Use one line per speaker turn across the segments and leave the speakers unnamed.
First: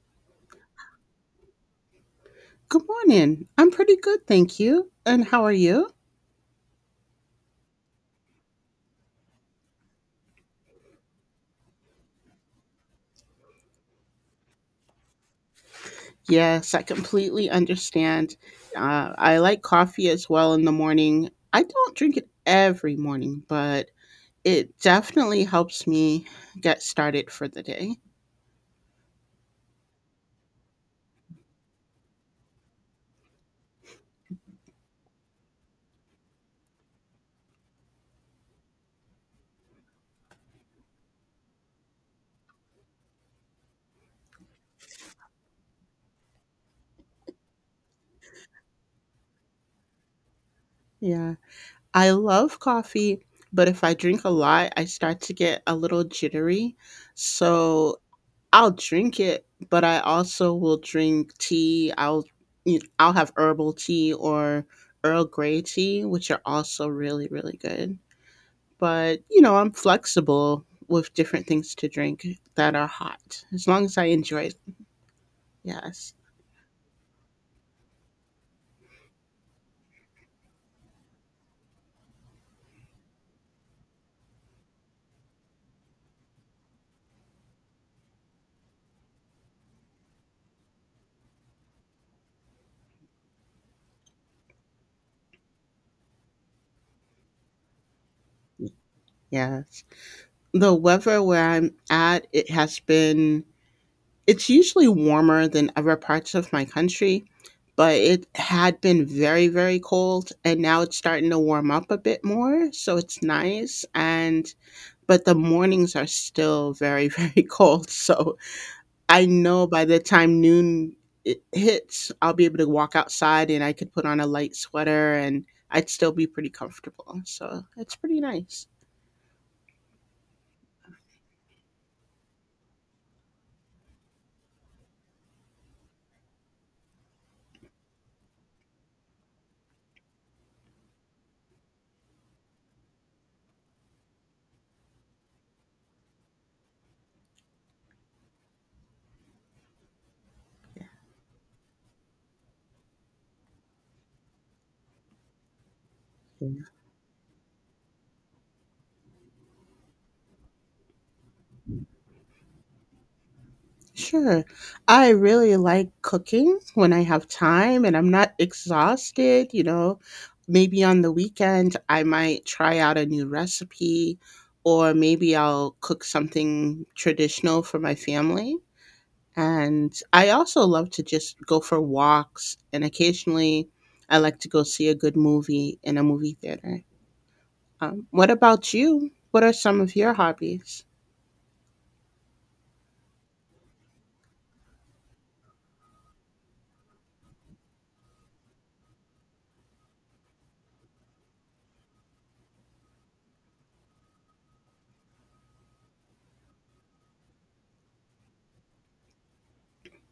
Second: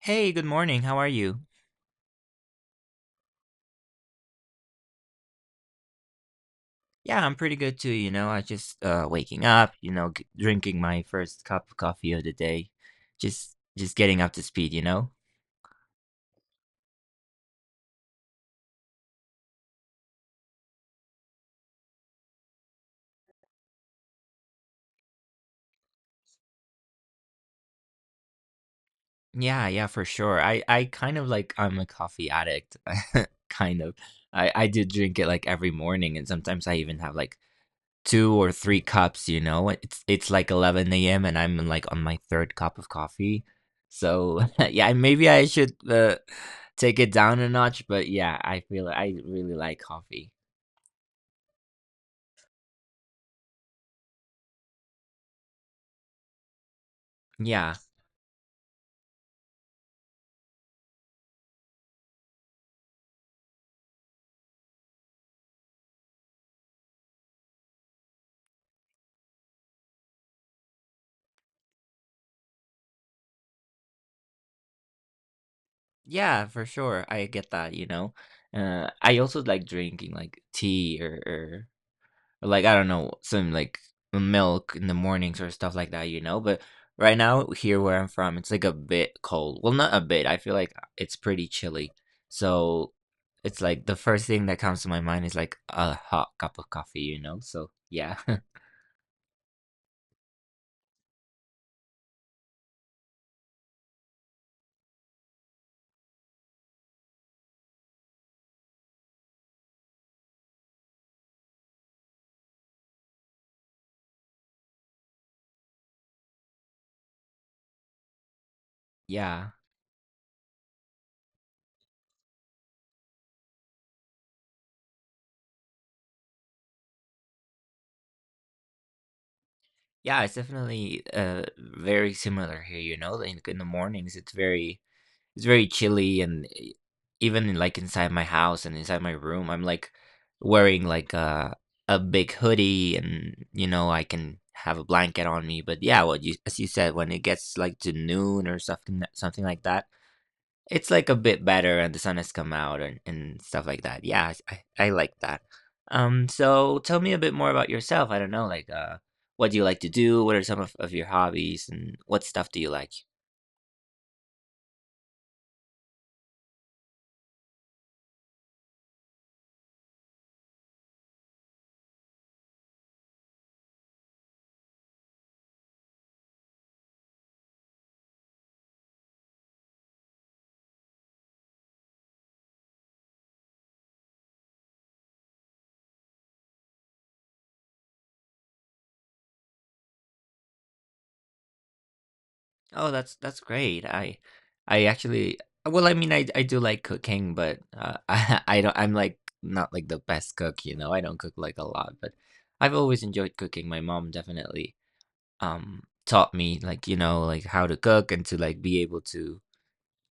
Hey, good morning. How are you?
Good morning. I'm pretty good, thank you. And how are you?
Yeah, I'm pretty good too. You know, I just waking up, you know, drinking my first cup of coffee of the day. Just getting up to speed, you know?
Yes, I completely understand. I like coffee as well in the morning. I don't drink it every morning, but it definitely helps me get started for the day.
Yeah, yeah, for sure. I kind of like I'm a coffee addict. Kind of. I do drink it like every morning and sometimes I even have like 2 or 3 cups, you know? It's like 11 AM and I'm, like, on my 3rd cup of coffee. So, yeah, maybe I should, take it down a notch, but yeah, I feel I really like coffee.
Yeah, I love coffee, but if I drink a lot, I start to get a little jittery.
Yeah.
So I'll drink it, but I also will drink tea. I'll have herbal tea or Earl Grey tea, which are also really, really good. But, you know, I'm flexible with different things to drink that are hot, as long as I enjoy it. Yes.
Yeah, for sure, I get that, you know? I also like drinking, like, tea or like I don't know some like milk in the mornings or stuff like that, you know. But right now here where I'm from, it's like a bit cold. Well, not a bit. I feel like it's pretty chilly. So it's like the first thing that comes to my mind is like a hot cup of coffee, you know. So yeah,
Yes. The weather where I'm at, it has been it's usually warmer than other parts of my country, but it had been very, very cold, and now it's starting to warm up a bit more, so it's nice, and but the mornings are still very, very cold. So I
yeah,
know by the time noon it hits, I'll be able to walk outside and I could put on a light sweater and I'd still be pretty comfortable, so it's pretty nice.
yeah. It's definitely very similar here, you know. Like in the mornings, it's very chilly and even in, like inside my house and inside my room I'm like wearing like a big hoodie, and you know I can have a blanket on me. But yeah, what you, as you said, when it gets like to noon or something like that, it's like a bit better and the sun has come out, and stuff like that. Yeah, I like that. So tell me a bit more about yourself. I don't know, like, what do you like to do? What are some of your hobbies, and what stuff do you like?
Sure. I really like cooking when I have time and I'm not exhausted. Maybe on the weekend, I might try out a new recipe, or maybe I'll cook something traditional for my family. And I also love to just go for walks, and occasionally, I like to go see a good movie in a movie theater. What about you? What are some of your hobbies?
Oh, that's great. I actually, well, I mean, I do like cooking, but I don't, I'm like not like the best cook, you know. I don't cook like a lot, but I've always enjoyed cooking. My mom definitely taught me, like, you know, like how to cook and to like be able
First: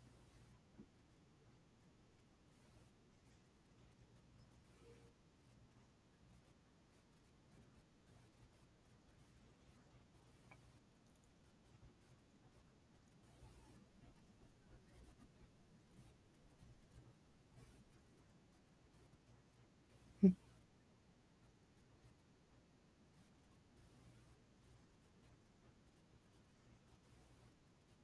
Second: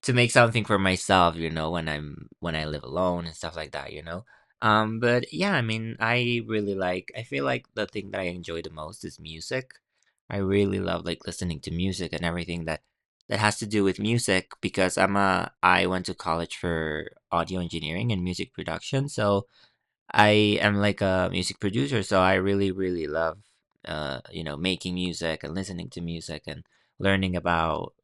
to make something for myself, you know, when I live alone and stuff like that, you know. But yeah, I mean, I really like. I feel like the thing that I enjoy the most is music. I really love like listening to music and everything that has to do with music, because I went to college for audio engineering and music production, so I am like a music producer, so I really, really love, you know, making music and listening to music and learning about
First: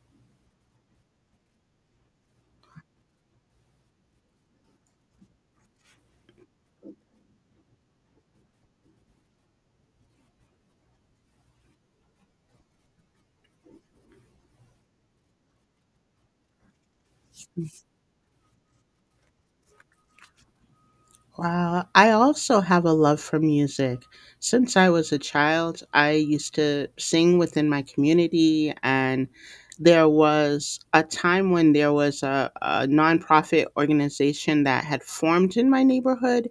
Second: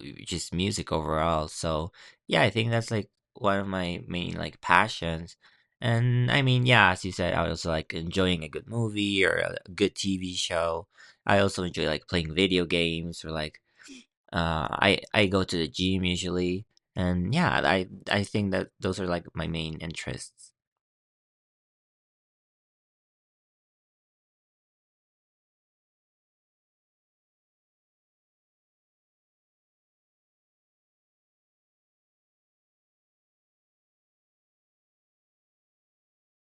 just music overall. So yeah, I think that's like one of my main like passions. And I mean, yeah, as you said, I also like enjoying a good movie or a good TV show. I also enjoy like playing video games, or like I go to the gym usually. And yeah, I think that those are like my main interests.
Wow, I also have a love for music. Since I was a child, I used to sing within my community, and there was a time when there was a nonprofit organization that had formed in my neighborhood,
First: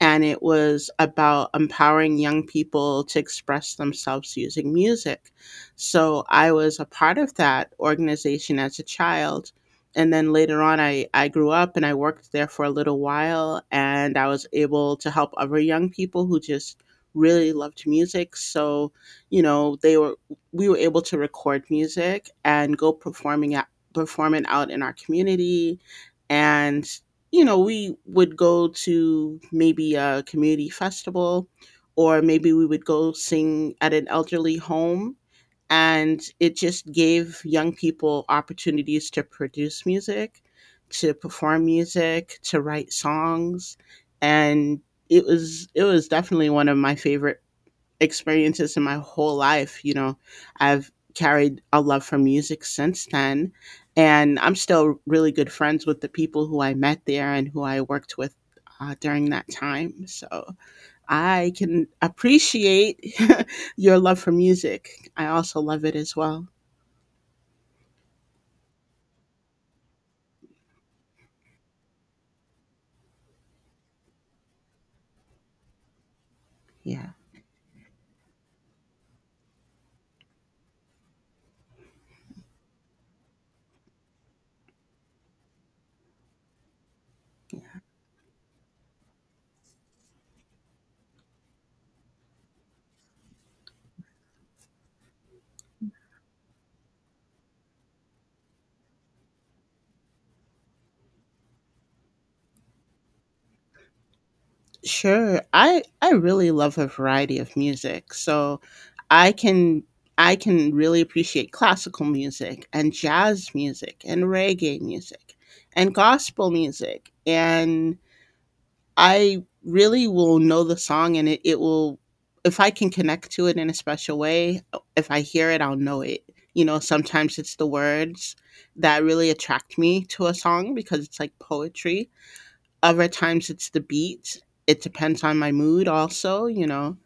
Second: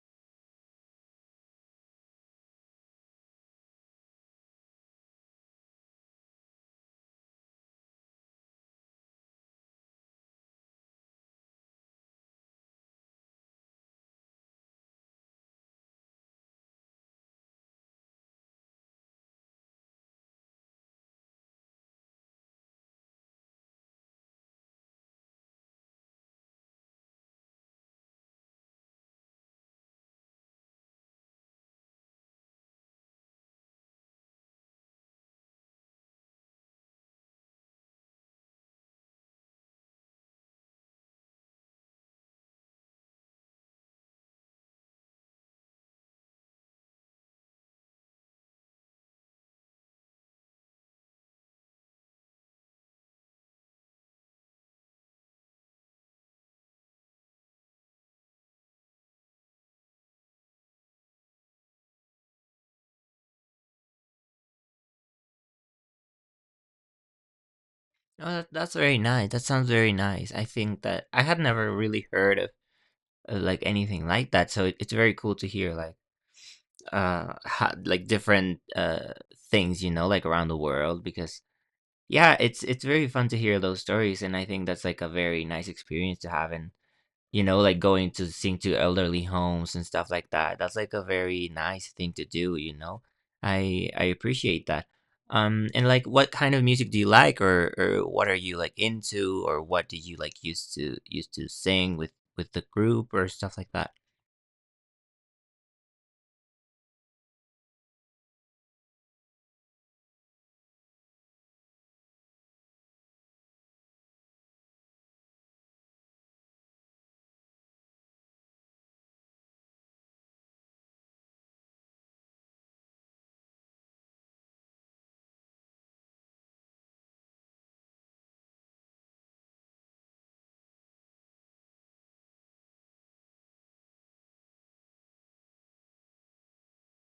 and it was about empowering young people to express themselves using music. So I was a part of that organization as a child, and then later on, I grew up and I worked there for a little while, and I was able to help other young people who just really loved music. So, you know, they were we were able to record music and go performing out in our community. And we would go to maybe a community festival, or maybe we would go sing at an elderly home, and it just gave young people opportunities to produce music, to perform music, to write songs. And it was definitely one of my favorite experiences in my whole life. You know, I've carried a love for music since then, and I'm still really good friends with the people who I met there and who I worked with during that time. So I can appreciate your love for music. I also love it as well.
No, that's very nice. That sounds very nice. I think that I had never really heard of like anything like that. So it, it's very cool to hear like
Yeah.
like different things, you know, like around the world, because yeah, it's very fun to hear those stories, and I think that's like a very nice experience to have. And you know, like going to sing to elderly homes and stuff like that. That's like a very nice thing to do, you know. I appreciate that. And like, what kind of music do you like, or what are you like into, or what do you like used to sing with the group or stuff like that?
Sure. I really love a variety of music. So I can really appreciate classical music and jazz music and reggae music and gospel music. And I really will know the song, and it will, if I can connect to it in a special way, if I hear it, I'll know it. You know, sometimes it's the words that really attract me to a song because it's like poetry. Other times it's the beat. It depends on my mood also. You know,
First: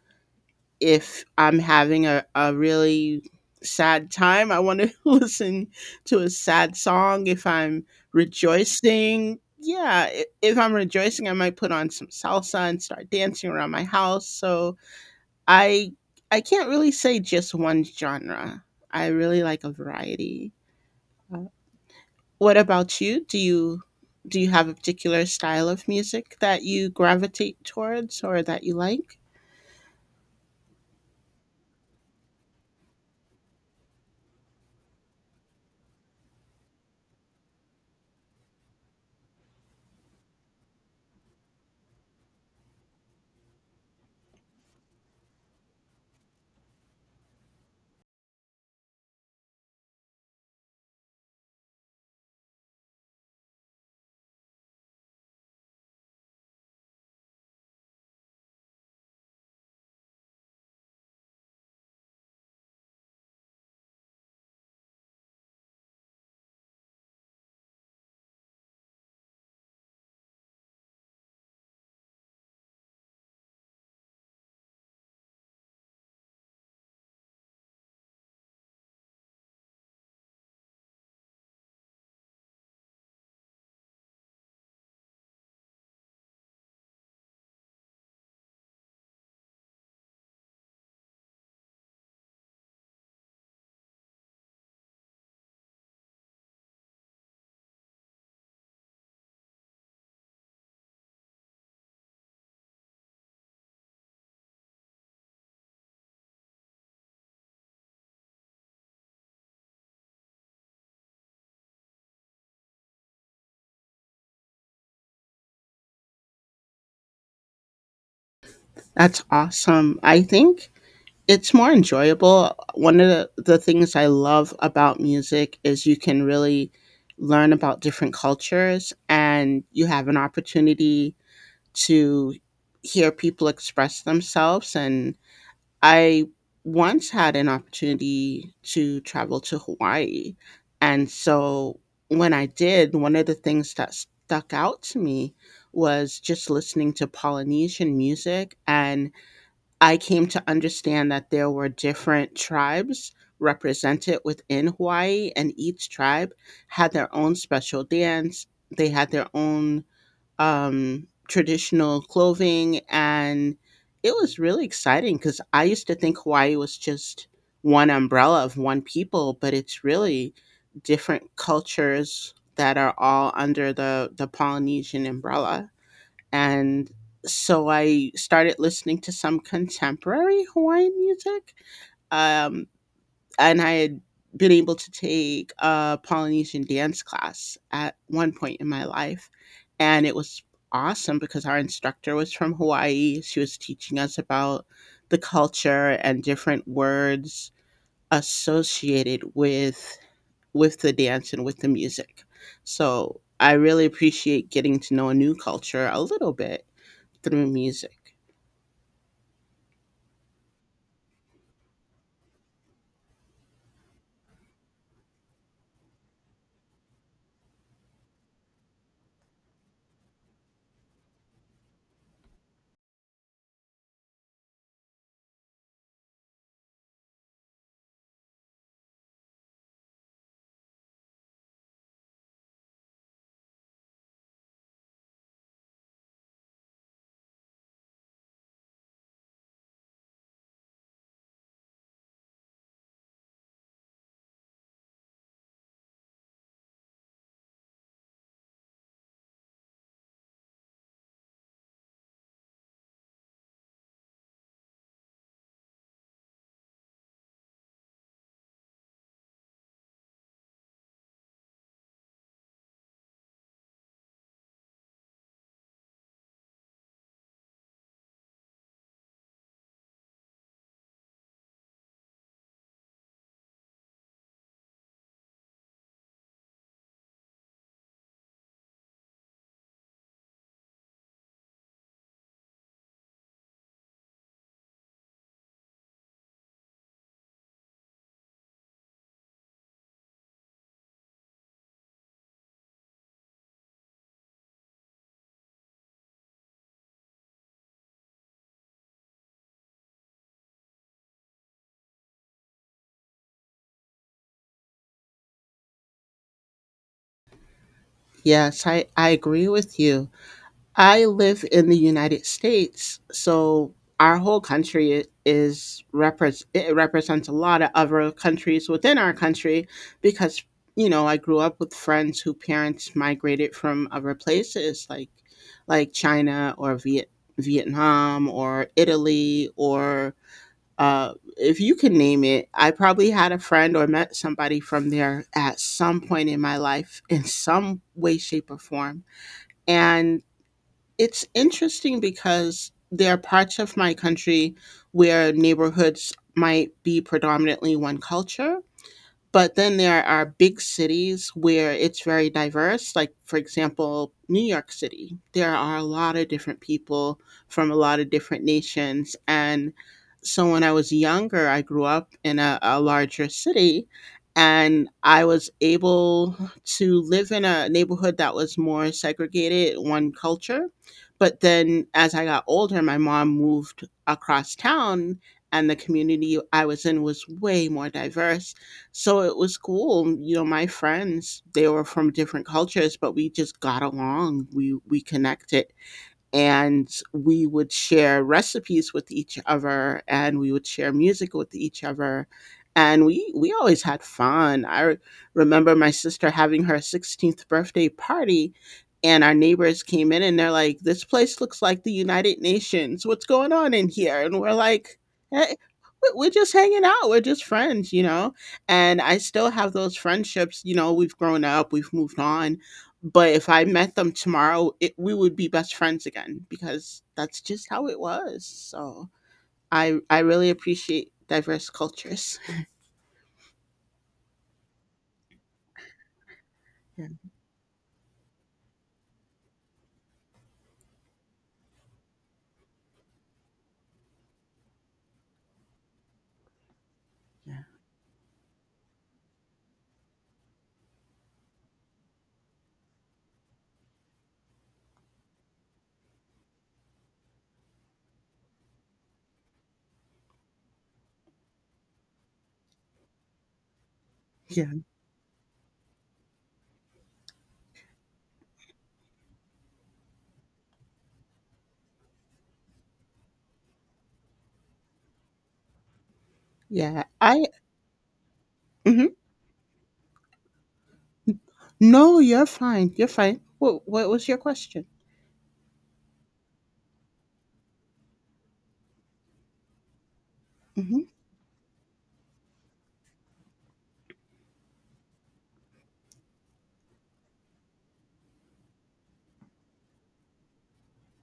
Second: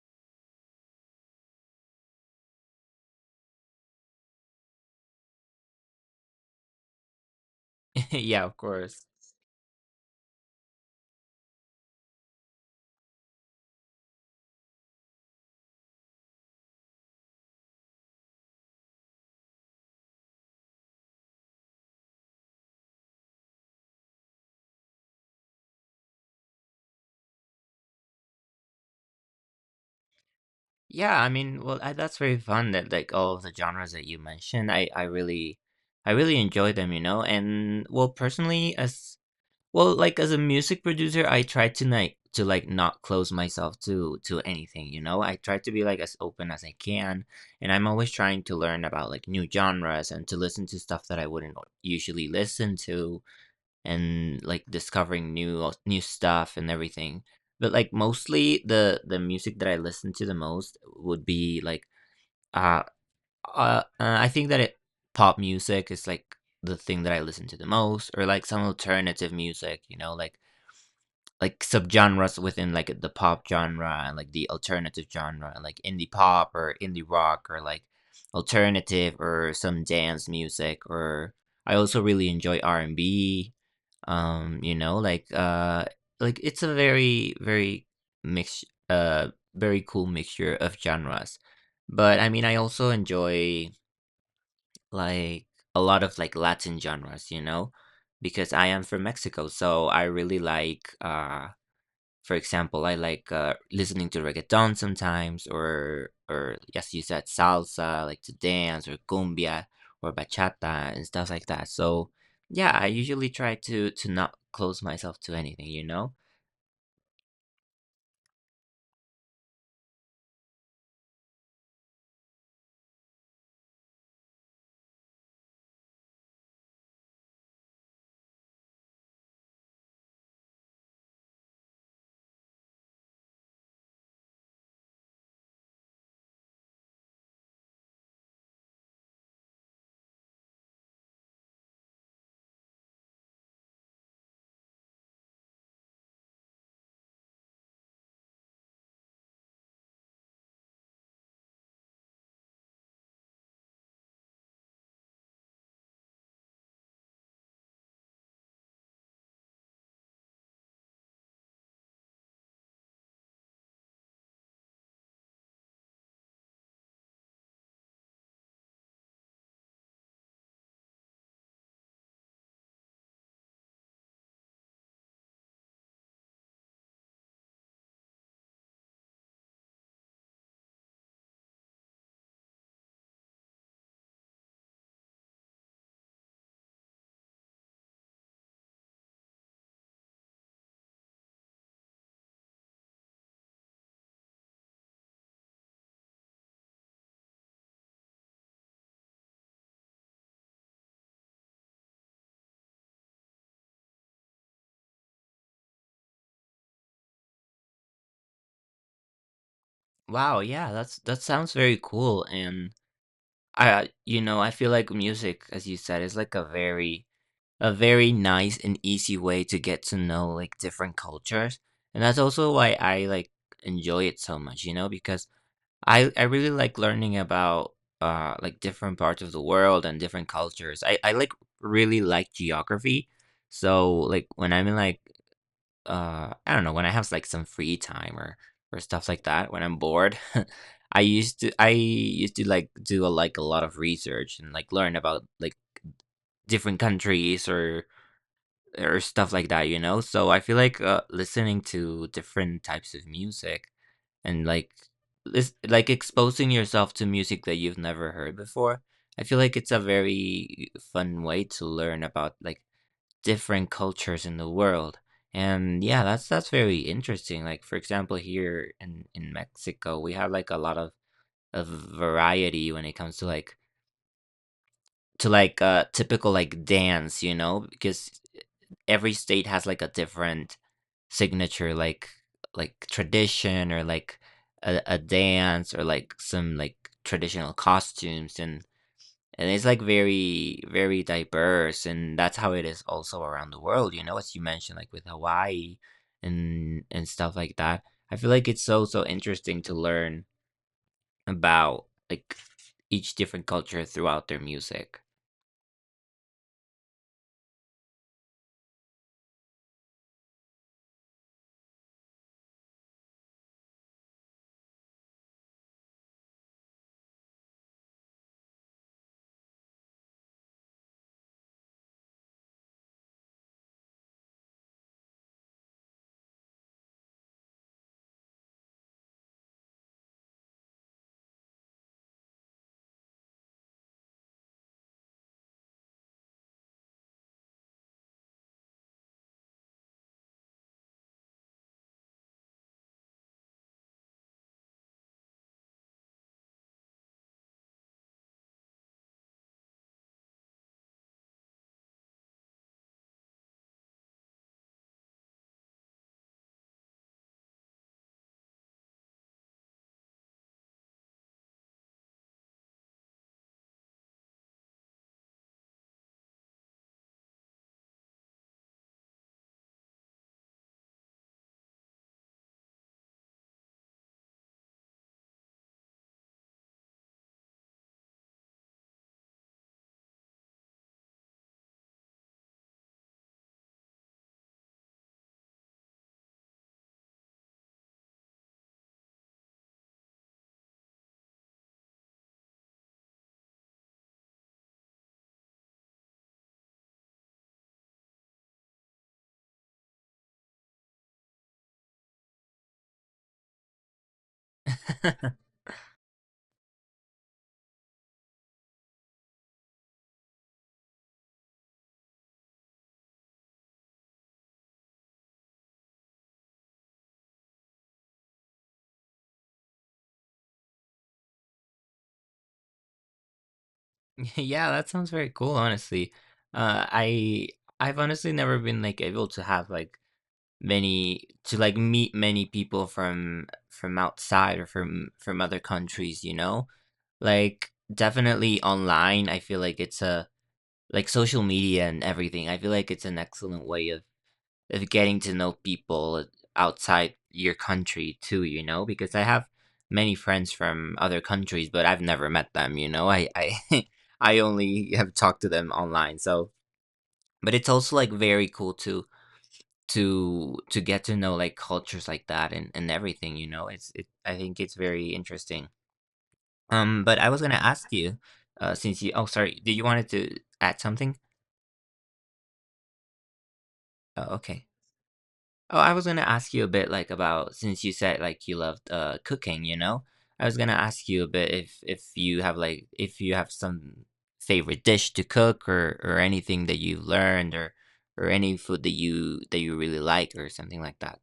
if I'm having a really sad time, I want to listen to a sad song. If I'm
Yeah, of course.
rejoicing, yeah, I- if I'm rejoicing, I might put on some salsa and start dancing around my house. So I I can't really say just one genre. I really like a variety. Uh, What about you? Do you have a particular style of music that you gravitate towards or that you like?
Yeah, I mean, well, I, that's very fun that like all of the genres that you mentioned. I really I really enjoy them, you know. And well, personally, as Well, like as a music producer, I try to like not close myself to anything, you know? I try to be like as open as I can, and I'm always trying to learn about like new genres and to listen to stuff that I wouldn't usually listen to and like discovering new stuff and everything. But like mostly the music that I listen to the most would be like uh, I think that it pop music is like the thing that I listen to the most, or like some alternative music, you know, like subgenres within like the pop genre and like the alternative genre, and like indie pop or indie rock or like alternative or some dance music. Or I also really enjoy R&B, you know, like it's a very very mix, uh very cool mixture of genres. But I mean I also enjoy like a lot of like Latin genres, you know, because I am from Mexico. So I really like for example, I like, listening to reggaeton sometimes, or yes, you said, salsa, like to dance, or cumbia, or bachata, and stuff like that. So, yeah, I usually try to not close myself to anything, you know.
That's awesome. I think it's more enjoyable. One of the things I love about music is you can really learn about different cultures, and you have an opportunity to hear people express themselves. And I once had an opportunity to travel to Hawaii, and so when I did, one of the things that stuck out to me was just listening to Polynesian music. And I came to understand that there were different tribes represented within Hawaii, and each tribe had their own special dance. They had their own traditional clothing, and it was really exciting because I used to think Hawaii was just one umbrella of one people, but it's really different cultures that are all under the Polynesian umbrella. And so I started listening to some contemporary Hawaiian music. Um, and I had been able to take a Polynesian dance class at one point in my life, and it was awesome because our instructor was from Hawaii. She was teaching us about the culture and different words associated with the dance and with the music. So I really appreciate getting to know a new culture a little bit through music.
Wow, yeah, that's that sounds very cool, and I, you know, I feel like music, as you said, is like a very nice and easy way to get to know like different cultures, and that's also why I like enjoy it so much, you know, because I really like learning about like different parts of the world and different cultures. I really like geography. So like when I'm in like I don't know, when I have like some free time or stuff like that, when I'm bored, I used to like do a, like a lot of research, and like learn about like different countries or stuff like that, you know? So I feel like, listening to different types of music and like like exposing yourself to music that you've never heard before. I feel like it's a very fun way to learn about like different cultures in the world. And yeah, that's very interesting. Like for example, here in Mexico, we have like a lot of variety when it comes to like a typical like dance, you know, because every state has like a different signature like tradition or like a dance or like some like traditional costumes, and it's like very very diverse, and that's how it is also around the world, you know, as you mentioned, like with Hawaii and stuff like that. I feel like it's so so interesting to learn about like each different culture throughout their music.
Yes, I agree with you. I live in the United States, so our whole country is repres it represents a lot of other countries within our country. Because, you know, I grew up with friends who parents migrated from other places like China or Vietnam or Italy or if you can name it, I probably had a friend or met somebody from there at some point in my life in some way, shape, or form. And it's interesting because there are parts of my country where neighborhoods might be predominantly one culture, but then there are big cities where it's very diverse, like, for example, New York City. There are a lot of different people from a lot of different nations. And so when I was younger, I grew up in a larger city, and I was able to live in a neighborhood that was more segregated, one culture. But then as I got older, my mom moved across town and the community I was in was way more diverse, so it was cool. You know, my friends, they were from different cultures, but we just got along. We connected, and we would share recipes with each other and we would share music with each other, and we always had fun. I remember my sister having her 16th birthday party, and our neighbors came in and they're like, this place looks like the United Nations, what's going on in here? And we're like, hey, we're just hanging out, we're just friends, you know. And I still have those friendships. You know, we've grown up, we've moved on, but if I met them tomorrow, it, we would be best friends again because that's just how it was. So I really appreciate diverse cultures.
Yeah, that sounds very cool, honestly. Uh,
Yeah,
I I've honestly never been like able to have like many to like meet many people from outside or from other countries, you know?
yeah,
Like definitely online, I feel like it's a like social media and everything. I feel like it's an excellent way of getting to know people outside your country too, you know, because I have many friends from other countries, but I've never met them, you know. I I
yeah,
only have talked to them online. So, but it's also like very cool to to get to know like cultures like that and everything, you know. It's it I think it's very interesting.
yeah.
But I was
I
gonna ask you, since you
Mhm.
oh sorry, did you wanted to add something?
No, you're fine. You're fine. What was
Oh,
your
okay.
question?
Oh, I was gonna ask you a bit like about, since you said like you loved cooking, you know? I was gonna ask
Mhm.
you a bit if you have like if you have some favorite dish to cook or anything that you've learned, or any food that you really like or something like that.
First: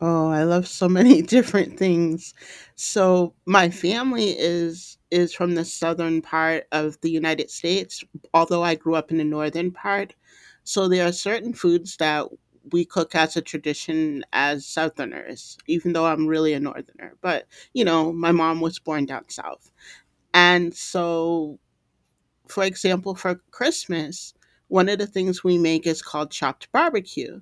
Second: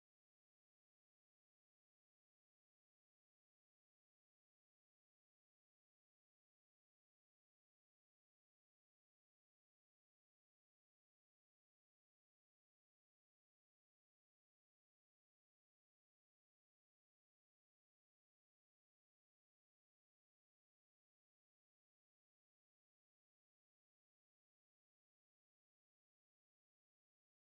Oh, I love so many different things. So my family is from the southern part of the United States, although I grew up in the northern part. So there are certain foods that we cook as a tradition as southerners, even though I'm really a northerner. But, you know, my mom was born down south. And so, for example, for Christmas, one of the things we make is called chopped barbecue.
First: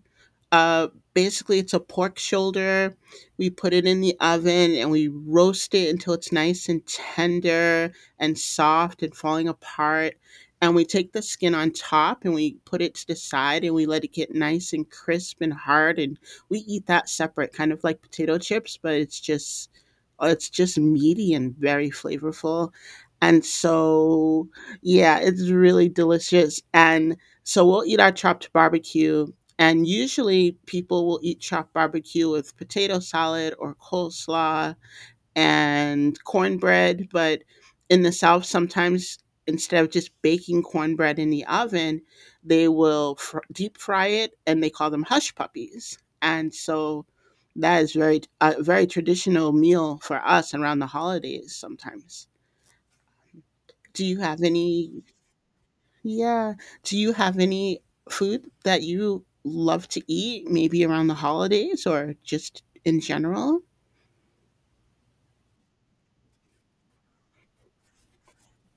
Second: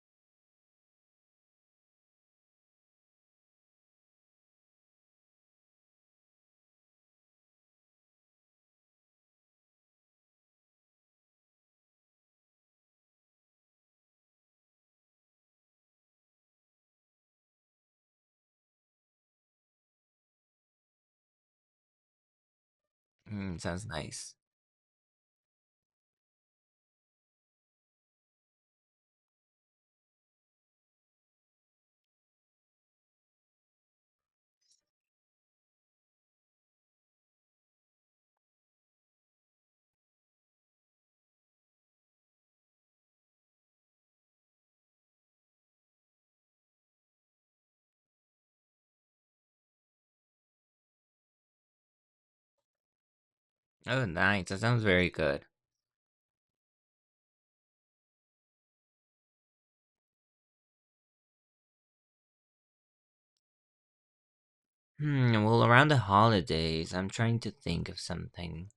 Uh, basically, it's a pork shoulder. We put it in the oven and we roast it until it's nice and tender and soft and falling apart. And we take the skin on top and we put it to the side and we let it get nice and crisp and hard. And we eat that separate, kind of like potato chips, but it's just meaty and very flavorful. And
Mm, sounds nice.
so, yeah, it's really delicious. And so we'll eat our chopped barbecue, and usually people will eat chopped barbecue with potato salad or coleslaw and cornbread. But in the South, sometimes instead of just baking cornbread in the oven, they will deep fry it and they call them hush puppies. And so that is very a very traditional meal for us around the holidays sometimes. Do
Oh,
you have
nice. That sounds
any
very good.
yeah. Do you have any food that you love to eat, maybe around the holidays or just in general?
Hmm, well, around the holidays, I'm trying to think of something.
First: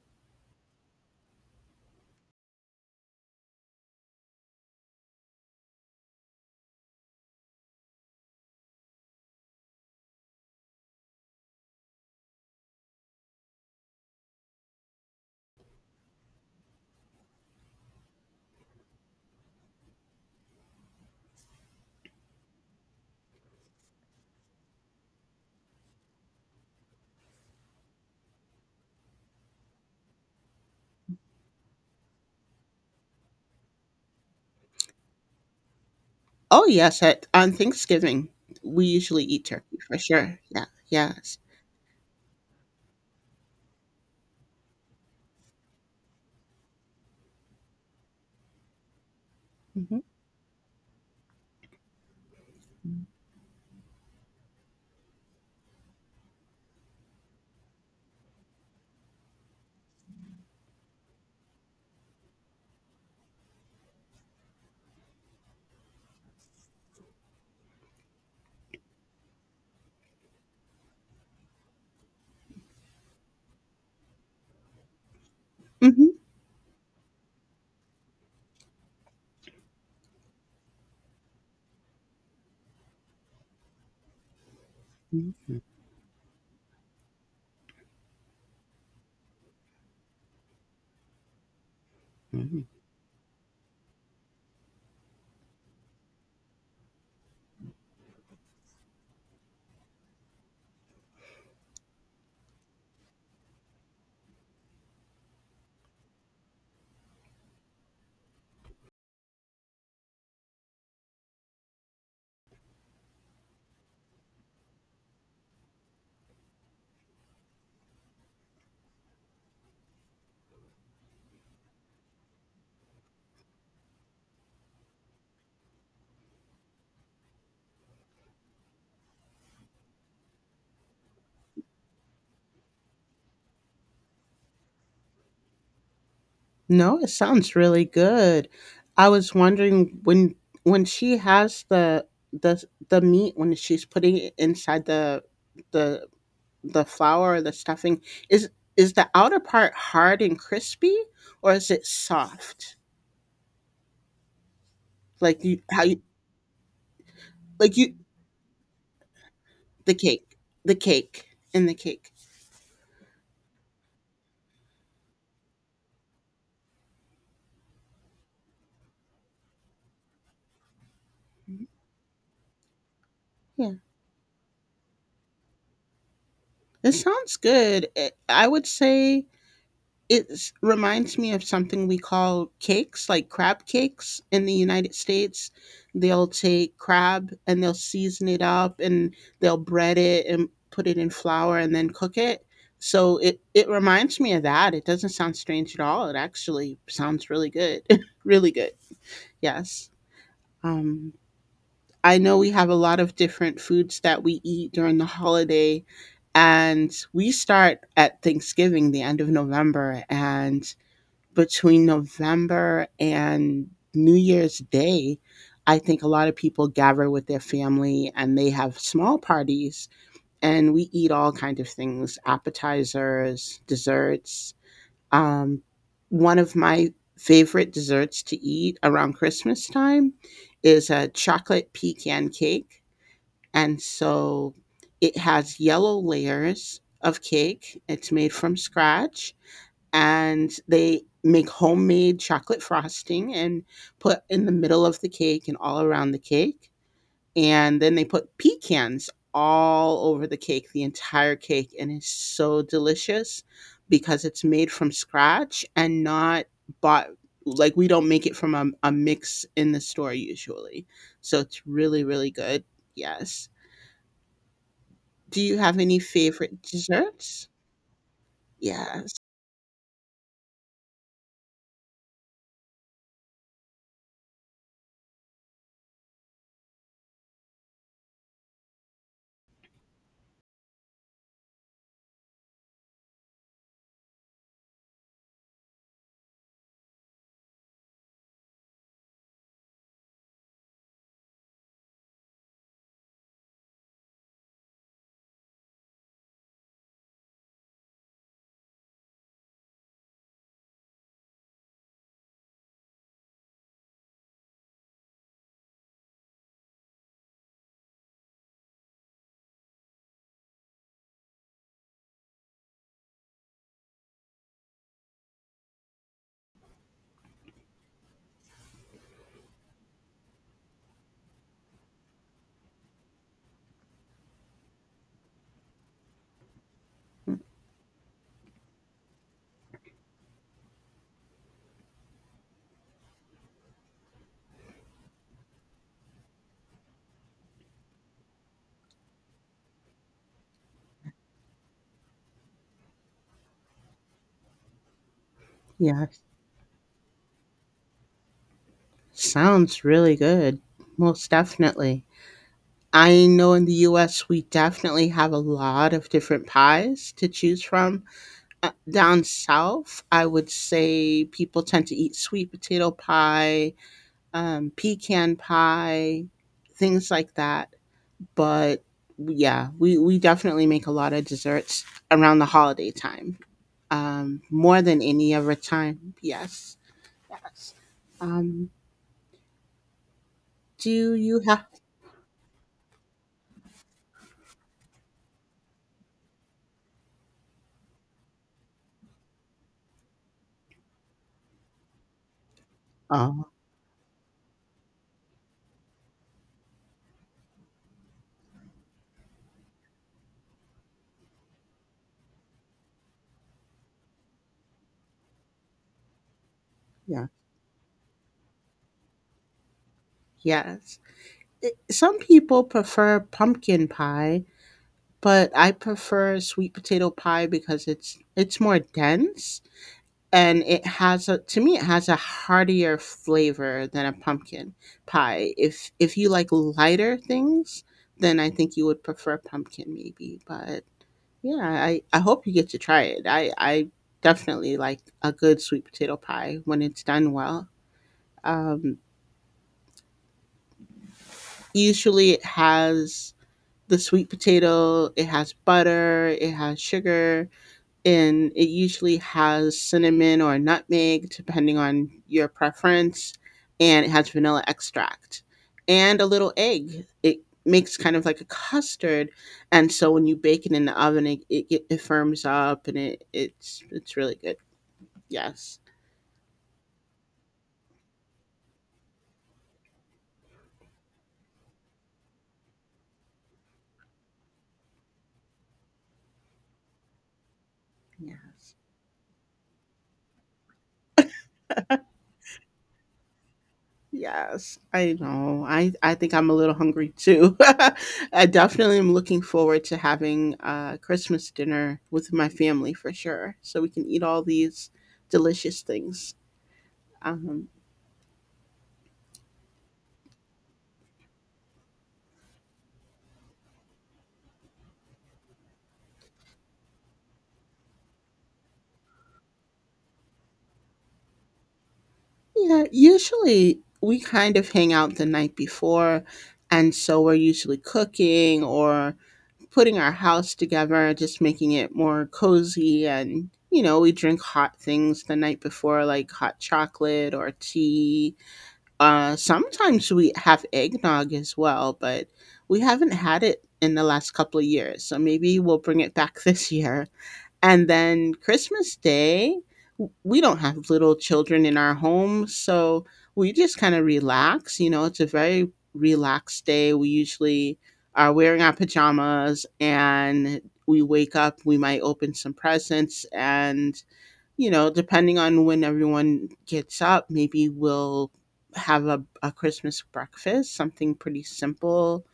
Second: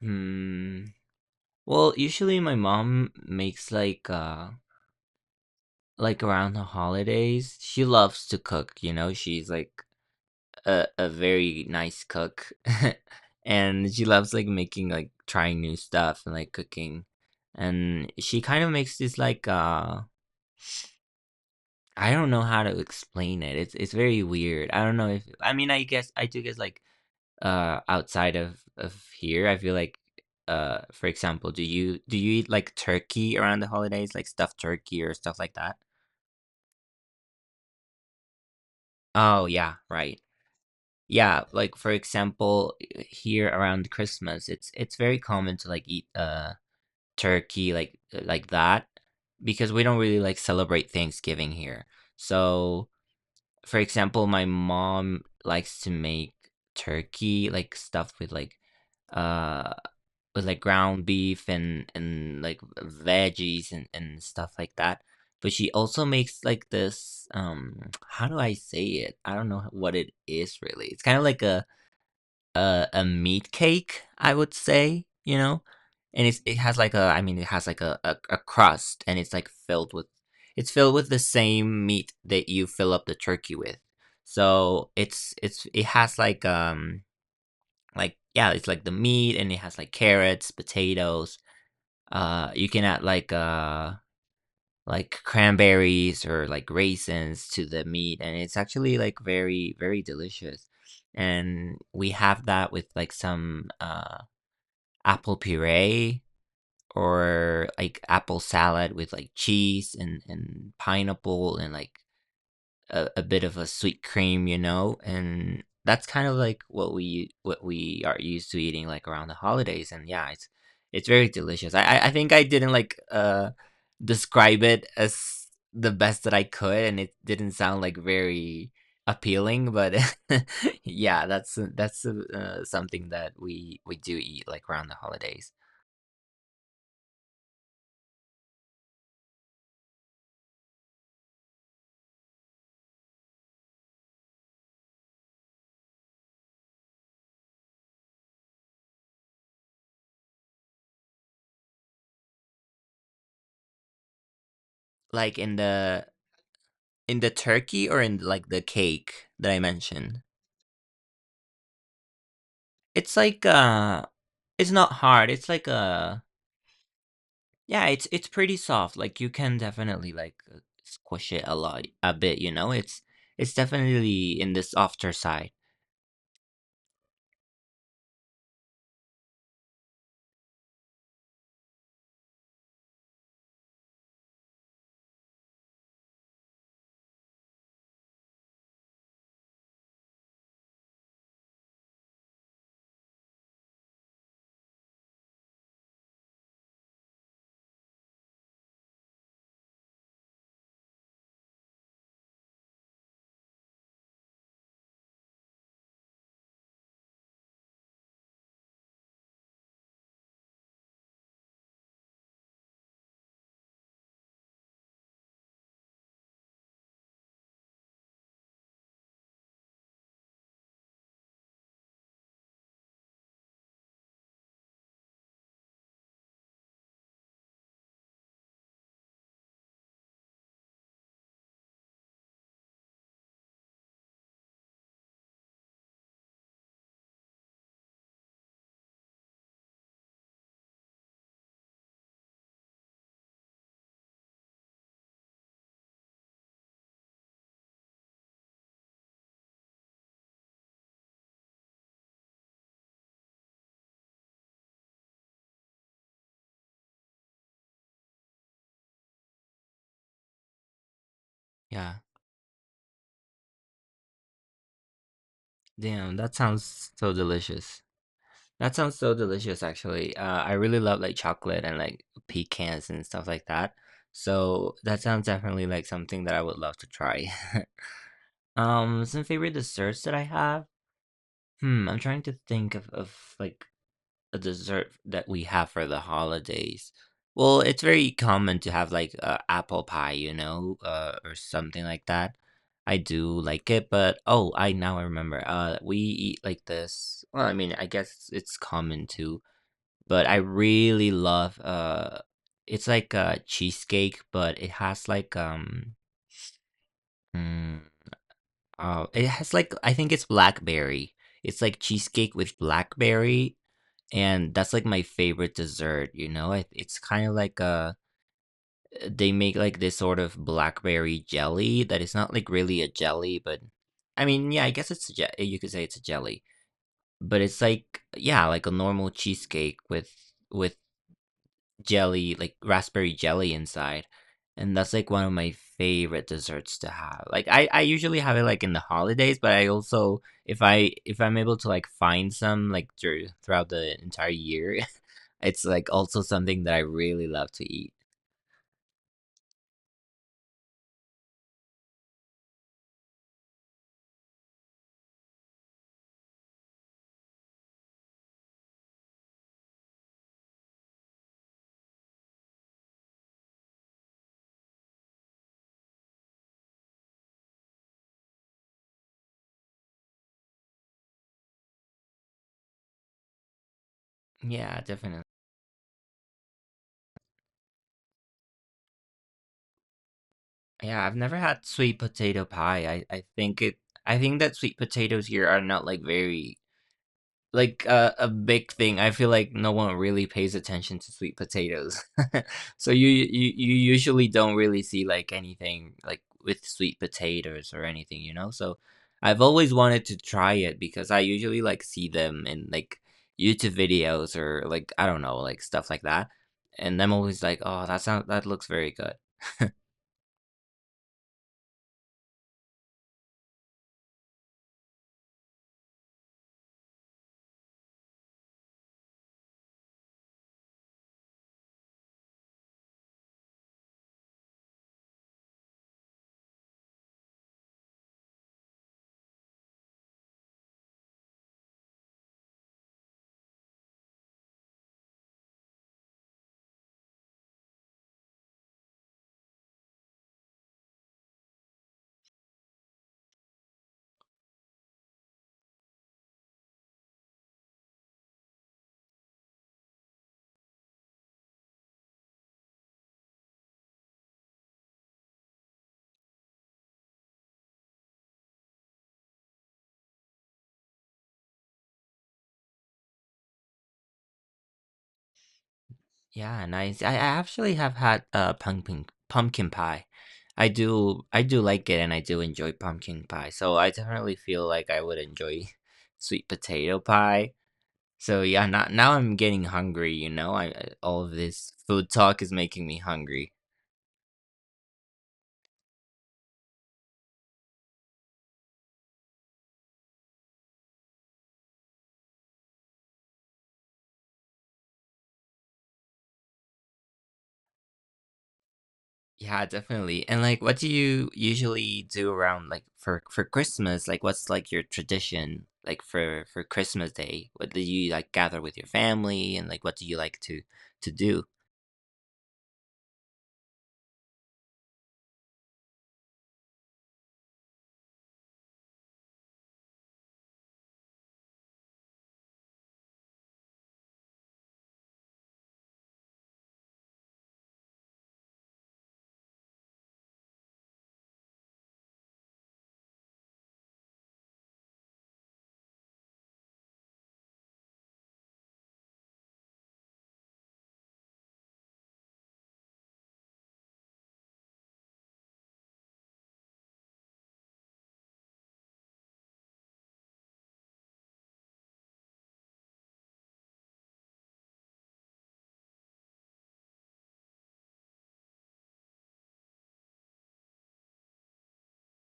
Hmm. Well, usually my mom makes like around the holidays, she loves to cook, you know, she's like a very nice cook. And she loves like making like trying new stuff and like cooking. And she kind of makes this like I don't know how to explain it. It's very weird. I don't know if I mean I guess I do guess like outside of here, I feel like for example, do you eat like turkey around the holidays, like stuffed turkey or stuff like that?
Oh, yes. At, on Thanksgiving, we usually
Oh
eat
yeah,
turkey for
right.
sure. Yeah. Yes.
Yeah, like for example, here around Christmas, it's very common to like eat turkey like that because we don't
Hmm.
really like celebrate Thanksgiving here. So, for example, my mom likes to make turkey like stuffed uh with like ground beef and like veggies and stuff like that. But she also makes like this how do I say it? I don't know what it is really. It's kind of like a meat cake, I would say, you know?
Hmm.
And it has like a I mean, it has like a crust, and it's, like, filled with. It's filled with the same meat that you fill up the turkey with. So, it has like yeah, it's like the meat, and it has, like, carrots, potatoes.
Hmm.
You can add, like cranberries or like raisins to the meat, and it's actually like very delicious, and we have that with like some apple puree or like apple salad with like cheese and pineapple and like a bit of a sweet cream, you know, and that's kind of like what we are used to eating like around the holidays, and yeah, it's very delicious. I think I didn't like describe it as the best that I could, and it didn't sound like very appealing, but yeah, that's something that we do eat like around the holidays,
No, it sounds really good. I was wondering, when she has the the meat, when she's putting it inside the the flour or the stuffing, is is the outer part hard and crispy, or is it soft?
like
Like you how you
in the
like
turkey
you
or in like the cake that I
the
mentioned.
cake the cake In the cake.
It's like, it's not hard, it's like a yeah, it's pretty soft, like, you can definitely, like, squish it a lot a bit, you know? It's
Yeah,
definitely in the softer side.
it sounds good. I would say, it reminds me of something we call cakes, like crab cakes in the United States. They'll take crab and they'll season it up, and they'll bread it and put it in flour and then cook it. So it reminds me of that. It doesn't sound strange at all. It actually sounds really good. Really good. Yes. Um, I know we have a lot of different foods that we eat during the holiday, and we start at Thanksgiving, the end of November, and between November and New Year's Day, I think a lot of people gather with their family and they have small parties, and we eat all kind of things, appetizers, desserts. Um, One of my favorite desserts to eat around Christmas time is a chocolate pecan cake. And so it has yellow layers of cake. It's made from scratch, and they make homemade chocolate frosting and put in the middle of the cake and all around the cake. And then they put pecans all over the cake, the entire cake, and it's so delicious because it's made from scratch and not bought. Like, we don't make it from a mix in the store usually. So it's
Yeah.
really, really good. Yes. Do you have any
Damn, that
favorite
sounds so
desserts?
delicious. That sounds so
Yes.
delicious, actually. I really love, like, chocolate and, like, pecans and stuff like that, so that sounds definitely like something that I would love to try. Some favorite desserts that I have? Hmm, I'm trying to think of like, a dessert that we have for the holidays. Well, it's very common to have like apple pie, you know, or something like that. I do like it, but oh, I now I remember. We eat like this. Well, I mean, I guess it's common too, but I really love it's like a cheesecake, but it has like mm, it has like I think it's blackberry. It's like cheesecake with blackberry, and that's like my favorite dessert, you know. It's kind of like a they make like this sort of blackberry jelly that is not like really a jelly but I mean yeah I guess you could say it's a jelly,
Mm.
but it's like yeah like a normal cheesecake with jelly like raspberry jelly inside, and that's like one of my favorite desserts to have. Like I usually have it like in the holidays, but I also if I if I'm able to like find some like throughout the entire year, it's like
Yeah.
also something that I really love to eat.
Sounds really good. Most definitely. I know in the US, we definitely have a lot of different pies to choose from. Down south, I would say people tend to eat sweet potato pie, pecan pie, things like that. But yeah, we definitely make a lot of desserts around the holiday time, more
Yeah,
than
definitely.
any other time. Yes, yes. Um,
Yeah,
do
I've never
you
had
have?
sweet potato pie. I think it I think that sweet potatoes here are not like very like a big thing. I feel like no one really pays attention to sweet potatoes. So you
Oh,
you you usually don't really see like anything like with sweet potatoes or anything, you know? So I've always wanted to try it because I usually like see them in like YouTube videos or like I don't know, like stuff like that. And I'm
yeah.
always like, "Oh, that sounds that looks very good."
Yes. Some people prefer pumpkin pie, but I prefer sweet potato pie because it's more dense, and it has a— to me it has a heartier flavor than a pumpkin pie. If you like lighter things, then I think you would prefer pumpkin maybe, but yeah, I hope you get to try it. I definitely like a good sweet potato pie when it's done well. Um, usually it has the sweet potato, it has butter, it has sugar, and it usually has cinnamon or nutmeg, depending on your preference, and it has vanilla extract and a little egg. It makes kind of like a custard, and so when you bake it in the oven, it firms up and it's really good. Yes,
Yeah, nice. I actually have had pumpkin pie. I do like it and I do enjoy pumpkin pie. So I definitely feel like I would enjoy sweet potato pie. So yeah,
yes.
not now I'm getting hungry, you know. I all of this food talk is making me hungry.
Yes, I know. I think I'm a little hungry too. I definitely am looking forward to having Christmas dinner with my family for sure, so we can eat all these delicious things. Um,
Yeah, definitely. And like what do you usually do around like for Christmas? Like what's like your tradition like for Christmas Day? What do you like gather with your family and like what do you like to do?
yeah, usually we kind of hang out the night before, and so we're usually cooking or putting our house together, just making it more cozy. And, you know, we drink hot things the night before, like hot chocolate or tea. Sometimes we have eggnog as well, but we haven't had it in the last couple of years. So maybe we'll bring it back this year. And then Christmas Day, we don't have little children in our home. So we just kind of relax. You know, it's a very relaxed day. We usually are wearing our pajamas and we wake up, we might open some presents, and you know, depending on when everyone gets up, maybe we'll have a Christmas breakfast, something pretty simple,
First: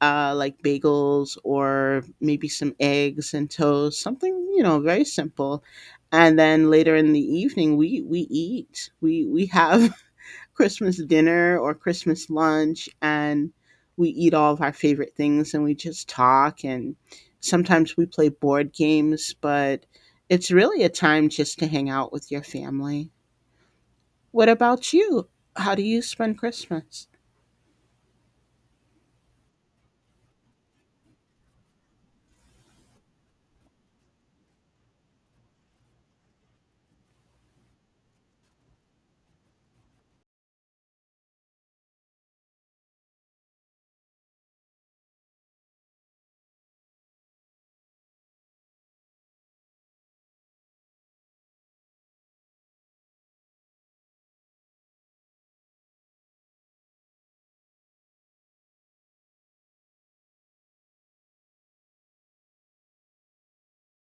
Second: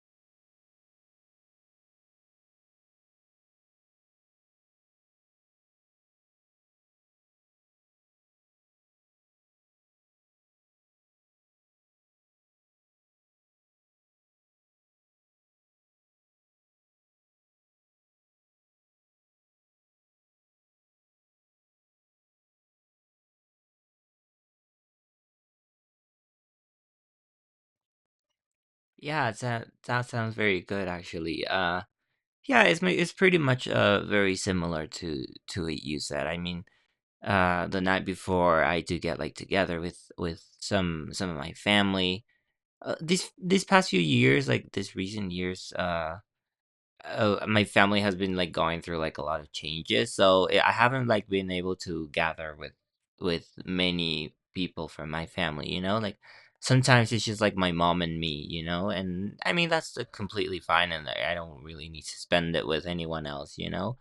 like bagels or maybe some eggs and toast, something, you know, very simple. And then later in the evening, we have Christmas dinner or Christmas lunch, and we eat all of our favorite things and we just talk, and sometimes we play board games, but it's really a time just to hang out with your family. What about you? How do you spend Christmas?
Yeah, it sound that sounds very good actually. Yeah, it's pretty much very similar to what you said. I mean, the night before I do get like together with some of my family. These past few years, like these recent years, my family has been like going through like a lot of changes, so I haven't like been able to gather with many people from my family. You know, like sometimes it's just like my mom and me. You know, and I mean that's completely fine, and I don't really need to spend it with anyone else. You know,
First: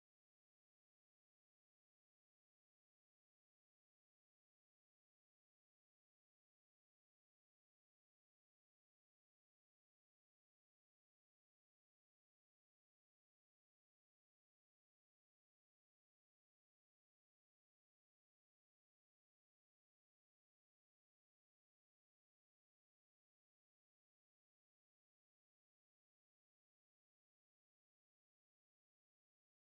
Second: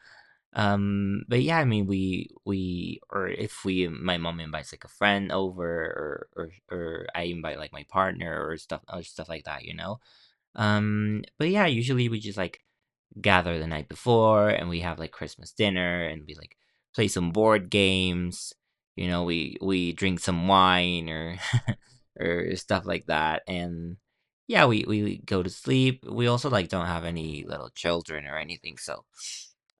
but yeah, I mean we or if we my mom invites like a friend over, or I invite like my partner or stuff like that. You know, but yeah, usually we just like gather the night before and we have like Christmas dinner and we like play some board games. You know, we drink some wine or or stuff like that. And yeah, we go to sleep. We also like don't have any little children or anything, so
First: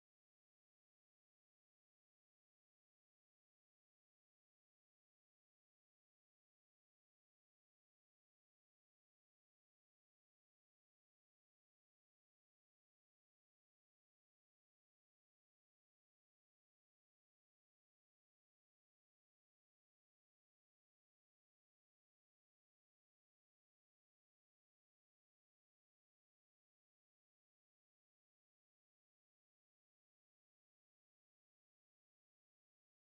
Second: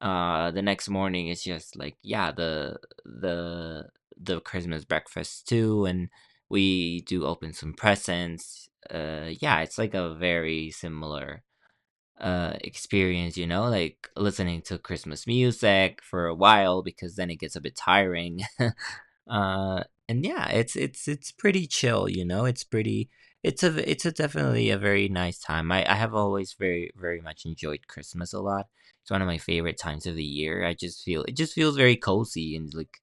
the next morning it's just like yeah the the Christmas breakfast too, and we do open some presents. Yeah, it's like a very similar experience, you know, like listening to Christmas music for a while because then it gets a bit tiring. And yeah, it's pretty chill, you know. It's pretty it's a it's a definitely a very nice time. I have always very much enjoyed Christmas a lot. It's one of my favorite times of the year. I just feel It just feels very cozy and like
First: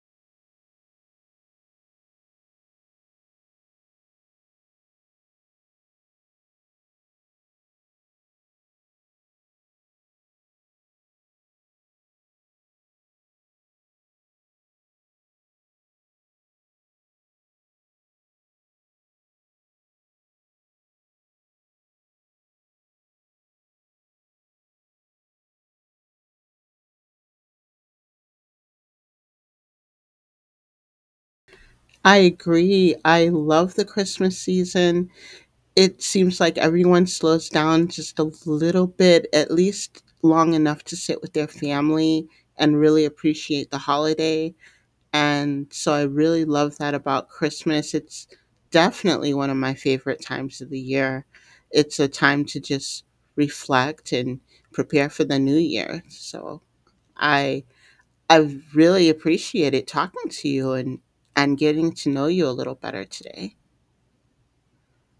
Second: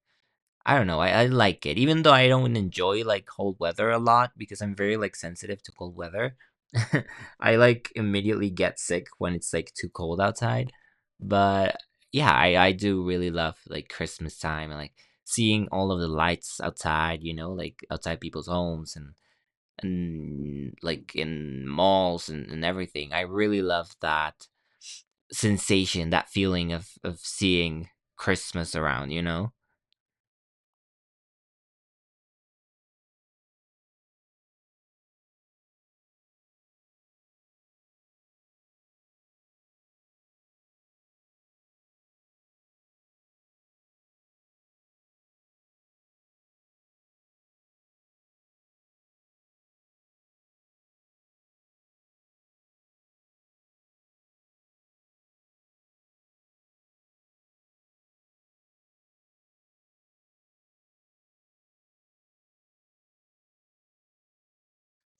I don't know. I like it, even though I don't enjoy like cold weather a lot because I'm very like sensitive to cold weather. I like immediately get sick when it's like too cold outside. But yeah, I do really love like Christmas time and like seeing all of the lights outside. You know, like outside people's homes and like in malls and everything. I really love that sensation, that feeling of seeing Christmas around. You know.
I agree. I love the Christmas season. It seems like everyone slows down just a little bit, at least long enough to sit with their family and really appreciate the holiday. And so I really love that about Christmas. It's definitely one of my favorite times of the year. It's a time to just reflect and prepare for the new year. So I I really appreciated talking to you and getting to know you a little better today.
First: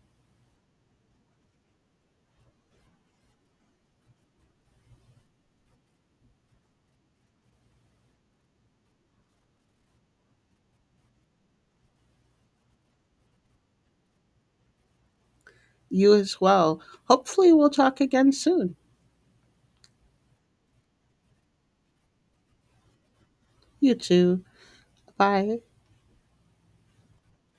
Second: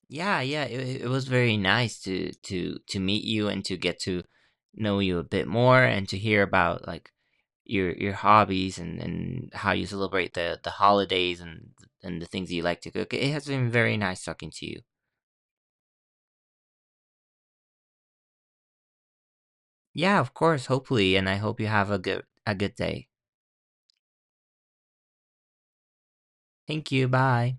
Yeah, yeah, it was very nice to to meet you and to get to know you a bit more and to hear about like your hobbies and how you celebrate the holidays and the things that you like to cook. It has been very nice talking to you.
You as well. Hopefully we'll talk again soon.
Yeah, of course, hopefully, and I hope you have a good day.
You too. Bye.
Thank you. Bye.